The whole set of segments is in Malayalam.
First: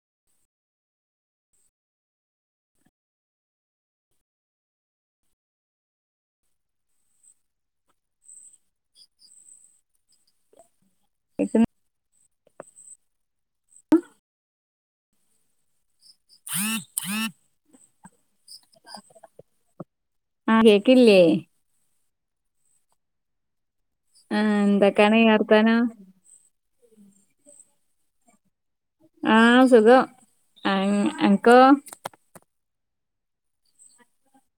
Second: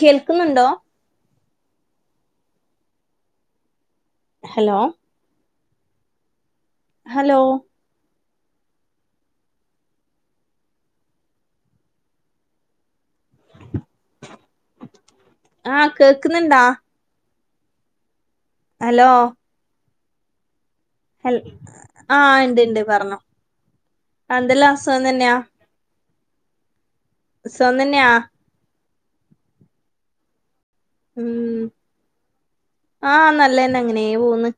കേൾക്കുന്നുണ്ടോ ഹലോ ഹലോ കേൾക്കുന്നു ആഹ് കേക്കുന്നുണ്ടാ ഹലോ ആഹ് കേക്കില്ലേ ആഹ് ഇണ്ട് ഇണ്ട് പറഞ്ഞോ ആ എന്തെല്ലാം അസുഖം എന്തൊക്കാണ് തന്നെയാ വർത്താനം സുഖംതന്നെയാ ആഹ സുഖം എനക്കോ ആഹ നല്ലതന്നെ അങ്ങനേ പോന്ന്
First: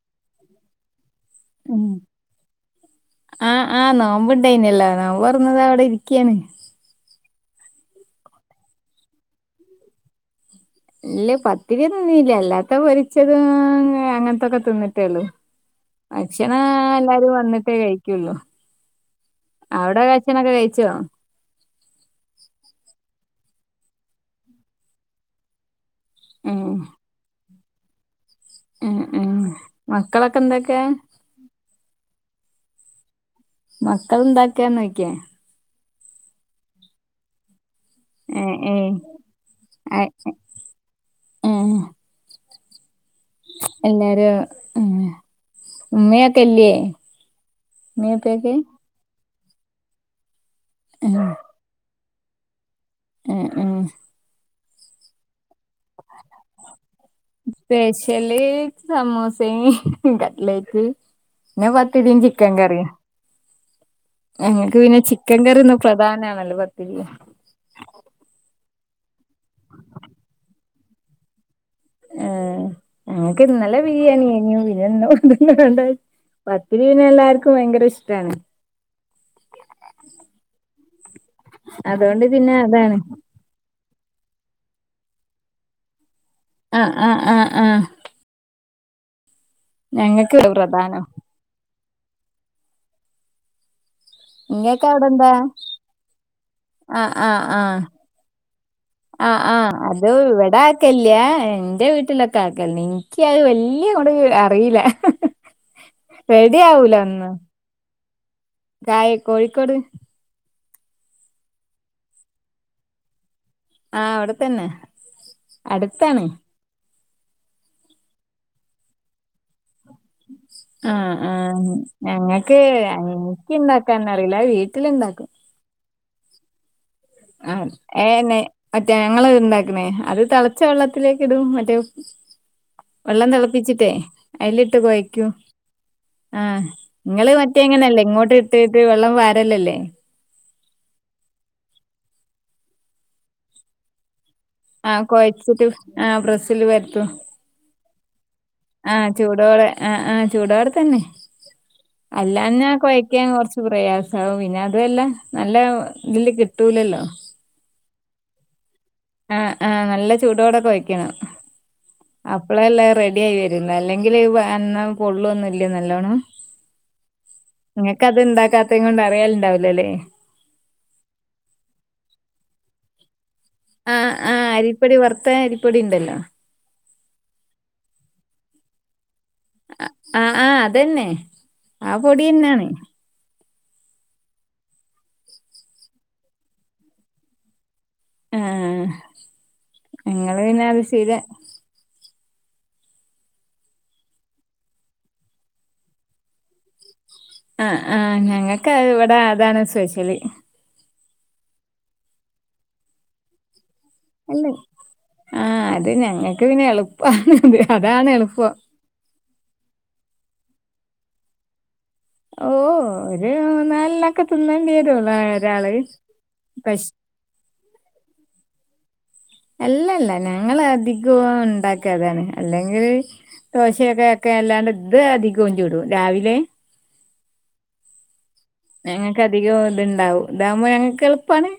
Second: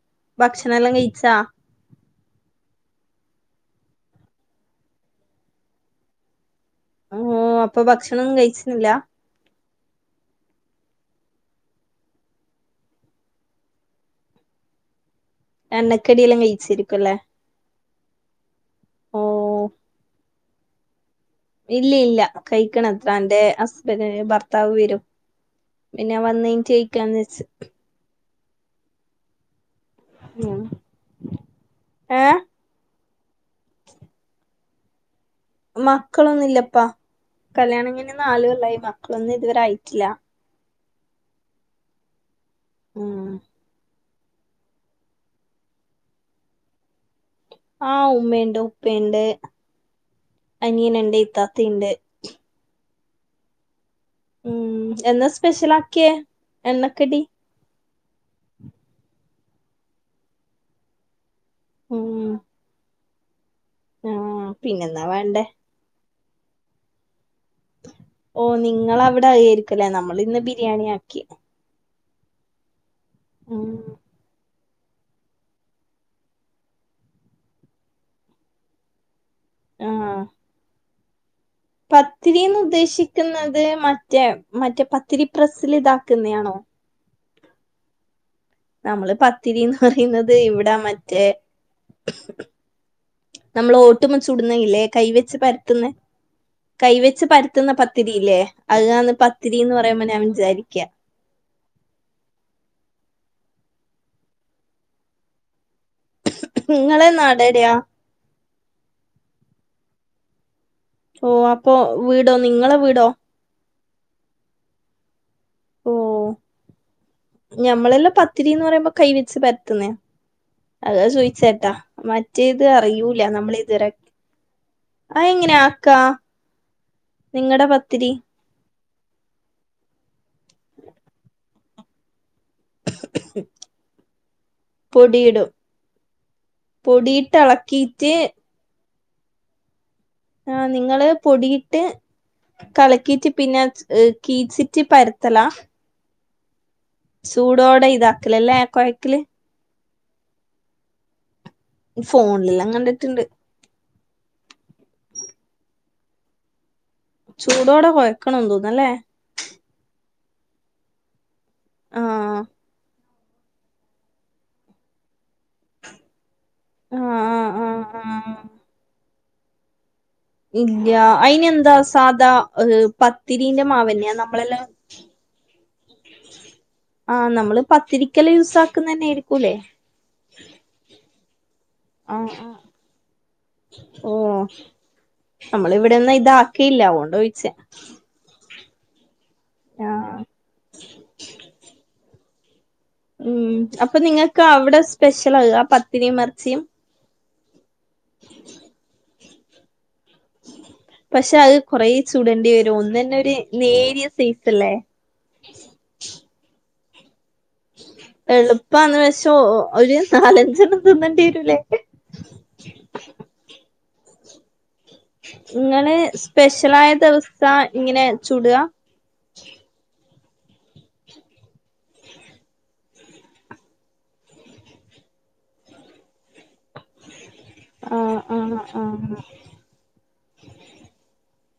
ഭക്ഷണ എല്ലാം കഴിച്ചാ ആഹ ആഹ നോമ്പ്ണ്ടായിനല്ലോ നോബൊർന്ന് ദാ അവിടെ ഇരിക്കയാണ് അഹ അപ്പൊ ഭക്ഷണം കഴിച്ചുന്നില്ല ഇല്ല പത്തിരി ഒന്നും തിന്നീല്ല അല്ലാത്ത പൊരിച്ചതും അങ്ങനത്തൊക്കെ തിന്നിട്ടേള്ളു എണ്ണക്കടിയെല്ലാം ഭക്ഷണം കഴിച്ചിരിക്കുംല്ലേ എല്ലാരും വന്നിട്ടെ കഴിക്ക ഓ അവിടെ കഴച്ചനൊക്കെ കഴിച്ചോ ഇല്ല ഇല്ല കഴിക്കണത്ര എന്റെ ഹസ്ബൻഡന്റെ ഭർത്താവ് വരും പിന്നെ വന്ന ച്യക്കാന്ന് വെച്ച ഉം ഉം മക്കളൊക്കെ എന്തൊക്കെയ ഏ മക്കൾന്താക്കാ നോക്കേ മക്കളൊന്നുംല്ലപ്പാ കല്യാണം കഴിഞ്ഞു ഏ നാലുകൊല്ലമായി മക്കളൊന്നും ഇതുവരെയിട്ടില്ല ആഹ ഉം എല്ലാരും ഉ ഉമ്മയൊക്കെല്ലേ ആഹ ഉമ്മയുണ്ട് ഉപ്പണ്ട് അനിയൻ ഉണ്ട് ഇത്താത്തിണ്ട് ഉം ഉം ഉം എന്നാ സ്പെഷ്യൽ ആക്കിയേ എണ്ണക്കടി സ്പെഷ്യല് സമോസയും കട്ലേറ്റ് പിന്നെ പത്തിരീം ഉം ചിക്കൻ കറിയും ആ ഞങ്ങക്ക് പിന്നെ പിന്നെന്നാ ചിക്കൻ വേണ്ടേ കറിന്നും പ്രധാനമാണല്ലോ പത്തിരിയും ഓ നിങ്ങളവിടെയിരിക്കല്ലേ നമ്മൾ ഇന്ന് ബിരിയാണി ആക്കി ആ ഞങ്ങൾക്ക് ഉം ഇന്നല്ലെ ബിരിയാണി അയിനു പിന്നെ ഇന്നു ണ്ട പത്തിരിപിന്നെ എല്ലാർക്കും ഭയങ്കര ഇഷ്ടമാണ് ആഹ അതുകൊണ്ട് പിന്നെ പത്തിരിന്ന് അതാണ് ഉദ്ദേശിക്കുന്നത് മറ്റേ മറ്റേ പത്തിരി പ്രസിൽ ഇതാക്കുന്നതാണോ ആ ആ ആ ആ നമ്മള് പത്തിരിന്ന് പറയുന്നത് ഞങ്ങക്ക് ഇവിടാ പ്രധാനം മറ്റേ നമ്മൾ ഓട്ട്മ്മെ ചുടുന്നഇല്ലേ ഇങ്ങക്ക് കൈ അവിടെന്താ വെച്ച് പരത്തുന്ന ആഹ് കൈവെച്ച് ആഹ് പരത്തുന്ന ആഹ് പത്തിരിയില്ലേ അതന്ന് പത്തിരി എന്ന് പറയുമെ ഇവിട ആക്കല്ലയാ എന്റെ വീട്ട റ്റക്കെ ആക്ക നിനിക്ക അത് വല്ിയ കൂടെ അറിയില്ല റെഡി ആവലന്ന് രി ഗായ കോഴിക്കോട് ഓ അപ്പൊ വീടോ നിങ്ങളെ വീടോ ആ അവിടെത്തന്നെ ഓ അടുത്താണ് ഞമ്മളെല്ലാം പത്തിരി ന്ന് പറയുമ്പോ കൈ വെച്ച് പരത്തുന്നേ ഉ അതാ ആഹ ആ ചോയിച്ചേട്ടാ ഞങ്ങക്ക് മറ്റേത് അറിയൂല എനിക്ക് നമ്മൾ ഇതുവരെ ഇണ്ടാക്കാന്നറിയില്ല വീട്ടില ഇണ്ടാക്കും ക ആ ഏ എന്നെ മറ്റേ ഞങ്ങത് ഇണ്ടാക്കണേ അത് തിളച്ച വെള്ളത്തിലേക്ക് ഇടും മറ്റേ വെള്ളം തിളപ്പിച്ചിട്ടേ അതിലിട്ട് കുഴക്കൂ പൊടിയിടും ആഹ് നിങ്ങള് പൊടിയിട്ട് മറ്റേ എങ്ങനെയല്ലേ ഇളക്കിയിട്ട് ഇങ്ങോട്ട് ഇട്ടട്ട് വെള്ളം വാരല്ലല്ലേ ആഹ് നിങ്ങള് പൊടിയിട്ട് കലക്കീയിട്ട് പിന്നെ കീറ്റ് ആഹ് കൊഴച്ചിട്ട് ആഹ് പ്രെസീൽ വര ചൂടോടെ ഇതാക്കലല്ലേ ആ ക്കയക്കല് ചൂടോടെ ആ ആഹ് ചൂടവടെത്തന്നെ ഫോണിലെല്ലാം അല്ലാന്നാ കണ്ടിട്ടുണ്ട് കൊഴക്കൻ കുറച്ച് രു പ്ര്രയാസവുംവും പിന്നെ അതെല്ലാം നല്ല ഇതില് കിട്ടൂലല്ലോ ചൂടോടെ കുഴക്കണ തോന്നല്ലേ ആ ആ നല്ല ചൂടോടെൊക്കെ വയ്ക്കണം ആ അപ്പള എല്ലാം റെഡി ആയി വര അല്ലെങ്കിൽ എന്ന പൊള്ളുവൊന്നും ഇല്ല നല്ലോണ് ആ ആ ആ നിങ്ങക്ക അത് ആ ഇണ്ടാക്കാത്ത കൊണ്ട് അറിയാലുണ്ടാവലല്ലേ ഇല്ല അയിനന്താ സാധാഹ് പത്തിരിന്റെ മാവന്നെയ നമ്മളെല്ലാം ഇപ്പടി വർത്ത ഇരിപ്പടി ഉണ്ടല്ലോ ആഹ നമ്മള് പത്തിരിക്കൽ യൂസ ആക്കുന്ന തന്നൊയിരിക്കും ആ ആ അതന്നെ ആ പൊടിന്നാണ് ഓ നമ്മള ഇവിടെന്ന ഇതാക്കിയില്ല പോണ്ടോയിച്ച ആഹ ആഹ് ങ്ങള് പിന്നെ അത് ശീര ഉം അപ്പൊ നിങ്ങൾക്ക് അവിടെ സ്പെഷ്യൽ ആകുക പത്തിരി മർച്ചിയും ആ ആ ഞങ്ങൾക്ക് ഇവിടെ അതാണ് സ്പെഷ്യലി പക്ഷെ അത് കുറേ ചൂടണ്ടി വരും ഒന്ന തന്നെ ഒരു നേരിയ അല്ലെ സൈസല്ലേ ആഹ അത് ഞങ്ങക്ക് പിന്നെ എളുപ്പണത് അതാണ് എളുപ്പം ഇപ്പ അന്ന്വശോ ഒരു നാലഞ്ചെണ്ണം തിന്നേണ്ടി വരൂല്ലേ ഓ ഒരു നാലിനൊക്കെ തിന്നേണ്ടി വരുള്ളൂ ഒരാള് നിങ്ങള് പക്ഷെ സ്പെഷ്യലായ ദിവസ ഇങ്ങനെ ചൂടുക അല്ലല്ല ഞങ്ങ അധികവും ഉണ്ടാക്കതാണ് അല്ലെങ്കില് ദോശയൊക്കെ ഒക്കെ അല്ലാണ്ട് ഇത് അധികവും ചൂടും രാവിലെ ആ ആ ഞങ്ങക്ക് അധികം ഇത്ണ്ടാവും ഇതാവകുമ്പോ ഞങ്ങക്ക് എളുപ്പാണ്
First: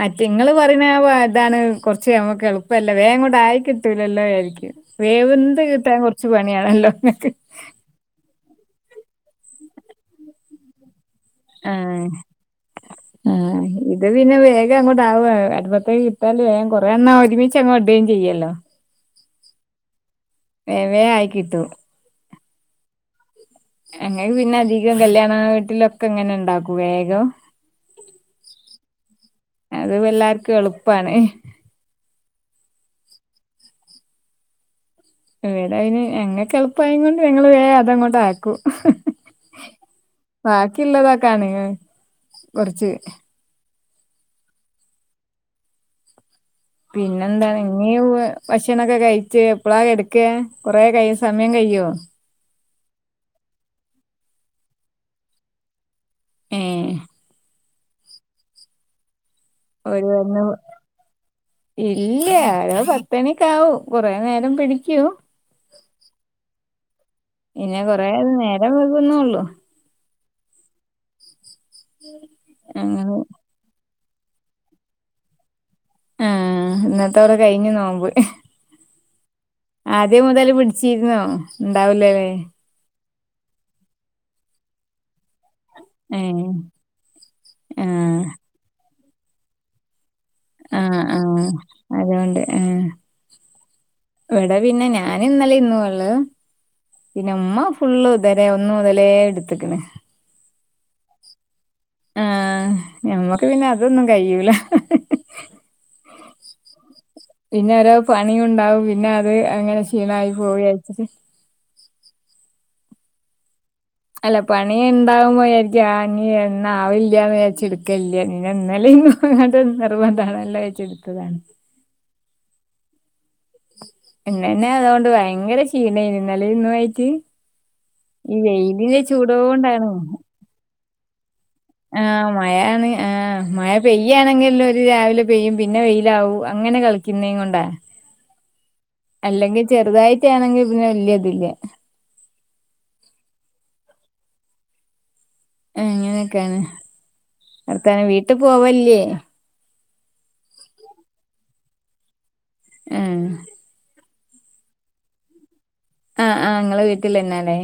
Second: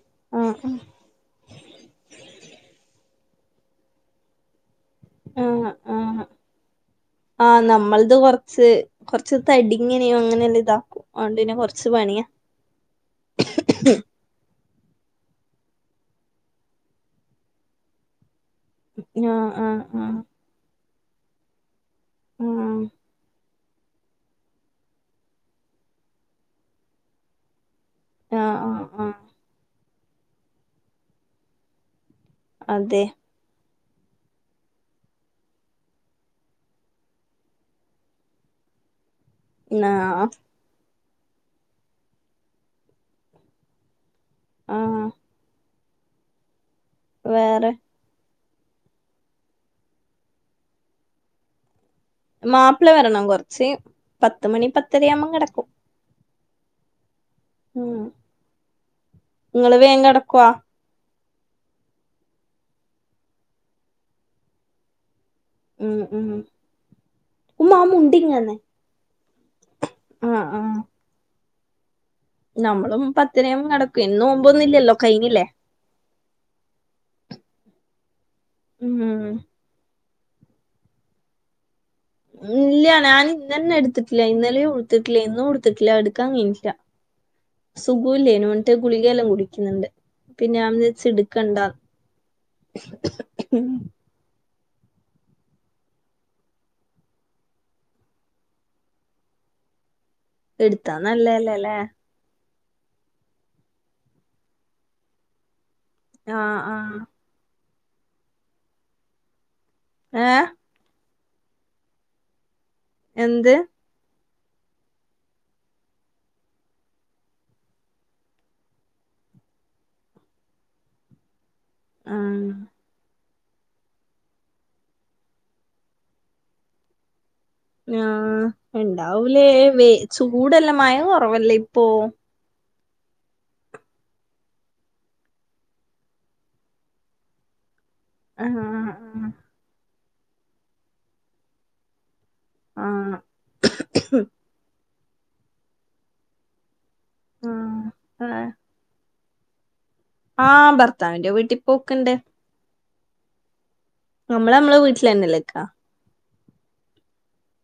മറ്റെങ്ങള് ആഹ് പറഞ്ഞ ഇതാണ് കുറച്ച് നമ്മുക്ക് എളുപ്പമല്ലേ വേം കൊണ്ട് ആയി കിട്ടൂല എല്ലോ ആരിക്കും വേവന്ത് കിട്ടാൻ കുറച്ച് പണിയാണല്ലോ നിക്ക് ആഹ നമ്മളത് കൊറ കുറച്ച് തടിങ്ങനെയോ അങ്ങനെല്ലാം ഇതാക്കും ഉണ്ടന്നെ കൊറച്ച് ആഹ് പണിയാ അന്നെ വേഗം അങ്ങോട്ടവ അരുപത്തേക്ക് കട്ടല് വേം കുറെേന്നാ ഒരുമിച്ച് അങ്ങോ ഇടുകയും ചെയ്യല്ലോ ആ ആ ആ വേവേ ആയിക്കിട്ടു. ആ അങ്ങക്ക് പിന്നെ അധികം കല്യാണ വീട്ടിലൊക്കെ ഇങ്ങനെ ണ്ടാക്കൂ വേഗം. ആ ആ ആ അത് എല്ലാർക്കും എളുപ്പാണ്. അതെ എടാ അന് എങ്ങങ് എളുപ്പായ കൊണ്ട് ഞങ്ങള് വേ അതങ്ങോട്ട ആക്കും ആ ബാക്കിള്ളതൊക്കാണ് കൊറച്ച്. ആഹ് പിന്നെന്താ വേറെ ഇങ്ങെയ. ഭക്ഷണൊക്കെ കഴിച്ച് എപ്പളാ കടക്ക കൊറെേ കൈ സമയം കയോ? മാപ്പിള വരണം കൊറച്ച് പത്ത് മണി പത്തരയാവുമ്പം കിടക്കും. ഏഹ് ആഹ് ഓര് വന്നു കെടക്കോ ഇല്ല ഒരു പത്തണിക്കാവും കുറേ നേരം പിടിക്കും ഉം ഉം ഉമ്മാ പിന്നെ ആ കൊറേ മുണ്ട് ഇങ്ങന്നെ നേരം വൈകുന്നേ ഉള്ളു. ആഹ് ആഹ്. ഉം നമ്മളും പത്ത് മണിയാകുമ്പോ കടക്ക്വേ. ഇന്ന് നോമ്പൊന്നില്ലല്ലോ കഴിഞ്ഞില്ലേ. ഏഹ് ഇന്നത്തോടെ കഴിഞ്ഞ് നോമ്പ്. ഉം ആദ്യം മുതല് പിടിച്ചിര്ന്നോ? ഉണ്ടാവൂല ലേ. ഇല്ല. ഞാന് ഇന്നന്നെ എടുത്തിട്ടില്ല ഇന്നലെയും എടുത്തിട്ടില്ല. ഇന്നും ത്ത്ട്ടില്ല. എടുക്കാൻ ഏഹ് കഴിഞ്ഞ്ടില്ല ആഹ് സുഖൂല്ലേനു ന്നിട്ട് ഗുളികെയെല്ലാം കുടിക്ക്യ്ന്ന്ണ്ട്. പിന്നെ ഞാം ആഹ് വിജാച്ച് ആഹ് ഇടുക്കണ്ടാ അതുകൊണ്ട് വടെ പിന്നെ ഞാനിന്നലെ ഇന്നു ആ ള്ളെ പിന്നെ ഉമ്മ ഫുള്ള് ഇതരെ ഒന്നു മുതലേ എടുത്ക്കണ്. എടുത്താ നല്ലതല്ലേ ലേ. ആഹ് ഞമ്മക്ക് പിന്നെ അതൊന്നും കയ്യൂല. ആഹ്ആഹ്. പിന്നെ ഒരോ പണിയൂണ്ടാവും പിന്നെ അത് അങ്ങനെ ക്ഷീണായി ഏഹ് പോവും വിചാരിച്ചിട്ട്. എന്ത് അല്ല പണി ഉണ്ടാവുമ്പോ യിജാരിക്ക്യു ആഹ് നി ഇന്നാവില്ല്യാന്ന് വിചാര്ച്ച് ഇടുക്കലില്ല. പിന്നെ ഇന്നലീം ഇന്നും. അങ്ങട് നിർബന്താണല്ലോ ച്ച് ഇടുത്തതാണ്. ആഹ്. ഇന്നന്നെ അതുകൊണ്ട് ഭയങ്കര ക്ഷീണേനി ഇന്നലിം ഇന്നും ആയിട്ട്. ഈ ആഹ് വെയിലിന്റെ ഇണ്ടാവൂലേ വേ ചൂടോണ്ടാണ് ചൂടല്ലെ മയ കൊറവല്ലേ ഇപ്പൊ. ആഹ് മഴയാണ്. ആഹ് മഴ പെയ്യാണെങ്കിലൊര് രാവിലെ പെയ്യും. പിന്നെ വെയിലാവും അങ്ങനെ കളി ക്കിന്നെം കൊണ്ട. ആഹ് ആ അല്ലെങ്കി ചെറുതായിട്ടാണെങ്കി പിന്നെ വല്യതില്ല. ആഹ് അങ്ങനെയൊക്കേണ് വർത്താനം. ആഹ് വീട്ടി ആഹ് പോവലില്ലേ? ആഹ് ഭർത്താവിന്റെ വീട്ടി പോക്ക്ണ്ട്. ഏഹ്. നമ്മള് നമ്മള വീട്ടിലന്നെല്ലെ ക്കാ. ആഹ് ആഹ് ഇങ്ങളെ വീട്ടിലെന്നാലേ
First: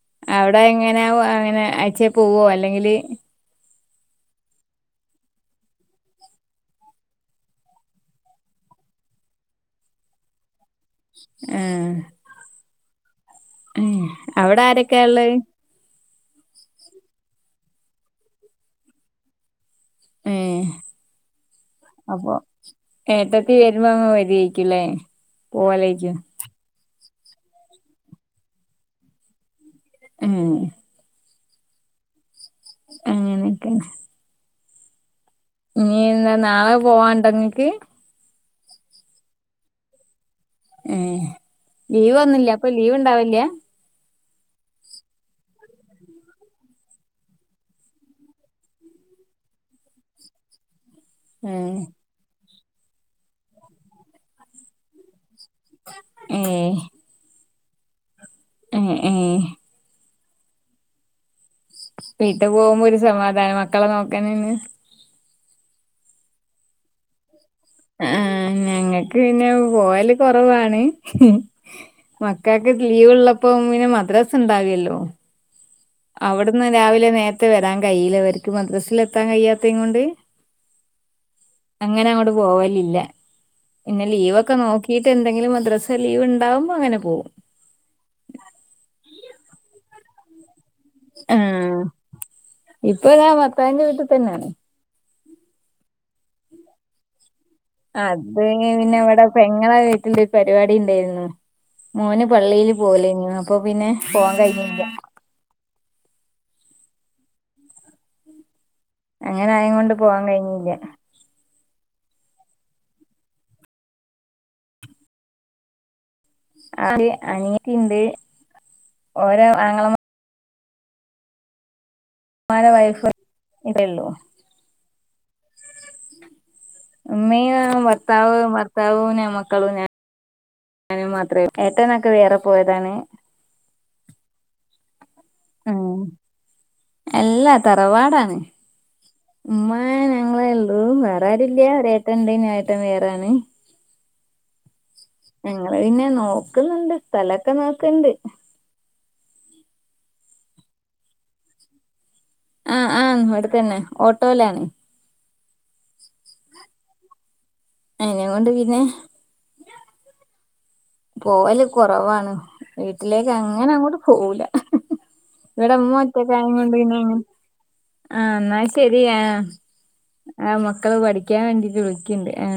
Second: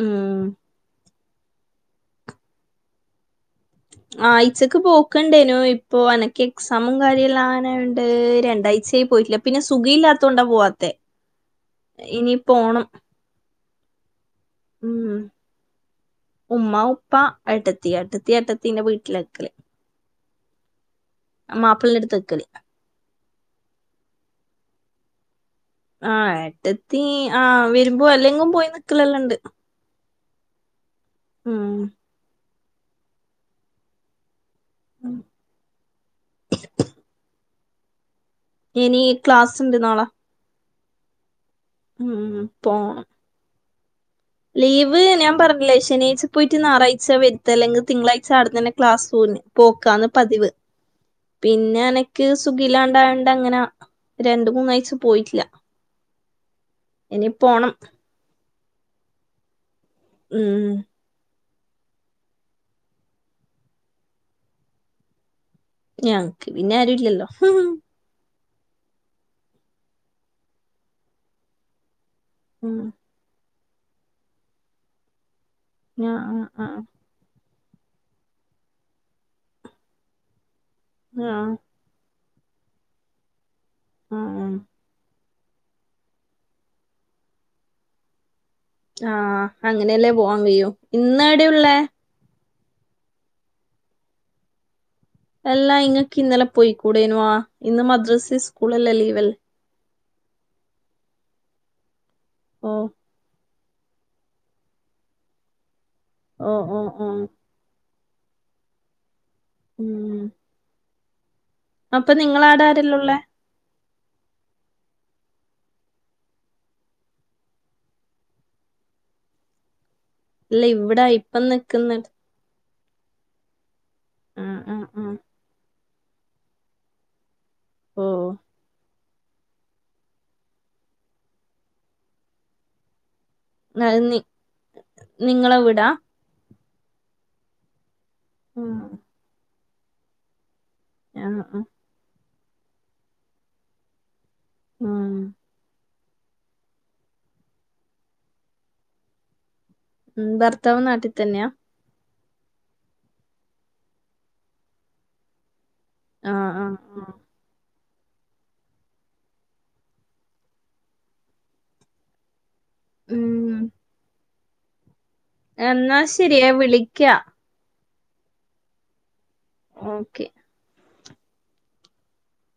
ഉം അവിടെ എങ്ങനെ അങ്ങനെ ആയ്ച്ചേ പോവോ അല്ലെങ്കിൽ ആഴ്ച്ചക്ക് പോക്ക് ഇണ്ടേനു. ഇപ്പോ എനക്ക് എക്സാമും കാര്യല്ലാ ആവാനായോണ്ട് രണ്ടാഴ്ചയി പോയിട്ടില്ല. പിന്നെ സുഖി ഇല്ലാത്തോണ്ടാ പോവാത്തെ ഏഹ്. ഇനി പോണം ഏഹ് അവിടാരൊക്കാ ഉം ഇള്ളത്? ഉമ്മ, ഉപ്പ, എട്ടത്തി. എട്ടത്തി എട്ടത്തിന്റെ വീട്ടിലാ ക്കല്. ഏഹ്. മാപ്പിളന്റെ അടുത്ത് അപ്പം നിക്കല് ഏട്ടത്തി വരുമ്പോ ഇങ്ങ വര്വേക്കുംല്ലേ ആഹ് ഏട്ടത്തി, ആഹ് വരുമ്പോ അല്ലെങ്കും പോയി നിക്കലല്ലണ്ട് ഏഹ് ഉം അങ്ങനൊക്കെണ് ഉം ഇഞി എന്താ നാളെ പോവാണ്ടൊങ്ങക്ക്? ഇനി ക്ലാസ്സുണ്ട് നാള ഏ ലീവ് ഒന്നുല്ല ഇപ്പ പോണം ലീവിണ്ടാവില്ലൃ ലീവ് ഞാൻ പറഞ്ഞില്ലേ ശനിയാഴ്ച പോയിട്ട് ഞായറാഴ്ച വരുത്തല്ലെങ് തിങ്കളാഴ്ച അവ്ട്ന്നനെ ക്ലാസൂന് പോക്കാന്ന് പതിവ് ഉം പിന്ന അനക്ക് സുഖില്ലാണ്ടായോണ്ടങ്ങനെ രണ്ട് മൂന്നാഴച്ച പോയിട്ടില്ല ഏ ഇനി പ്പോണം ഏ ഏഹ് ഉം വീട്ടിൽ പോവുംമ്പോ ഒരു സമാധാനം മക്കളെ നോക്കാനെന്ന് ഞങ്ങക്ക് പിന്നെ ആരുല്ലല്ലോ ആഹ് ഞങ്ങക്ക് പിന്നെ പോവല് കൊറവാണ് മക്കക്ക് ഉം ലീവിള്ളപ്പോ പിന്ന മദ്രസിണ്ടാവിലല്ലോ ഞാ ആഹ് അവിട്ന്ന് ആഹ് രാവിലെ നേര്ത്തെ വെരാൻ കയ്യില്ല ഇവർക്ക് മദ്രസേൽ എത്താൻ കഴിയാത്തേങ് കൊണ്ട് ഹാ അങ്ങനെ അങ്ങോട്ട് പോവലില്ല പിന്ന ആഹ് ലീവൊക്കെ നോക്കീട്ട് എ എന്തെങ്കിലും മദ്രസേ ലീവിണ്ടാവുംമ്പോ അങനെ പോം ആഹ് അങ്ങനെയല്ലേ പോവാൻ കഴിയൂ ഇന്ന് എവിടെയുള്ളേ ആഹ് ഇപ്പൊ ഞാൻ ഭർത്താവിന്റെ വീട്ടി തന്ന അല്ലാ ഇങ്ങക്ക് ഇന്നലെ പൊയിക്കൂടേനുവാ ഇന്ന് മദ്രസി സ്കൂളല്ലേ ലീവല്ലേ നിങ്ങള വീട്ടിന്റെ ഒരു പരിപാടി ഇണ്ടായിരുന്നു മോന് പള്ളിയില് ഓഹ് പോവലാര്ന്നു അപ്പൊ പിന്നെ പോവാൻ കഴിഞ്ഞില്ല ഓ ഓ ഉം അങ്ങനെ ആയോണ്ട് പോവാൻ കഴിഞ്ഞില്ല അപ്പ നിങ്ങളവ്ട ആരെല്ലാം ഉള്ളേ അത് അനിയത്തി ഇണ്ട് ഓരോ ആങ്ങള ഇല്ല ഇവിടെ ഇപ്പം നിക്കുന്ന ഉമ്മാരെ വൈഫ് ഇവ്ടുള്ളൂ ആഹ് ആഹ് ആഹ് ഉംമീയ ഓഹ് ഭർത്താവ് ഭർത്താവൂനമക് മക്കളു ഞാൻ മാത്രേ ഏട്ടനൊക്കെ വേറെ പോയതാണ് നന്ദി നിങ്ങള വീടാ എല്ലാ തറവാടാണ് ഉം ഉമ്മാ ഞങ്ങളെ ഒള്ളു ആഹ് ആഹ് വേറാരുല്ല ഒരേട്ടൻ ഇണ്ടാര്ന്നു ഞാ ഏട്ടൻ വേറാണ് ഉം ഞങ്ങള് പിന്നെ നോക്ക്ന്നുണ്ട് സ്ഥലൊക്കെ നോക്ക്ണ്ട് ഉം ഭർത്താവ് നാട്ടി തന്നെയാ ആഹ് ആ അവിട തന്നെ ഓട്ടോയിലാണ് ആഹ് ആഹ് ആഹ് എങ്ങനെ കൊണ്ട് പിന്നെ പോവല് കൊറവാണ് വീട്ടിലേക്ക് ഉം അങ്ങനങ്ങോട്ട് പോവൂല ഇവിടെ ഇമ്മ എന്നാ ശരി ഞാൻ ഒറ്റകായങോണ്ട് പിന്ന വിളിക്കാ ആഹ് എന്നാ ശെരിയാ ഓക്കെ ആ മക്കള് പഠിക്കാൻ വേണ്ടീട്ട് വിളിക്കണ്ട് ആ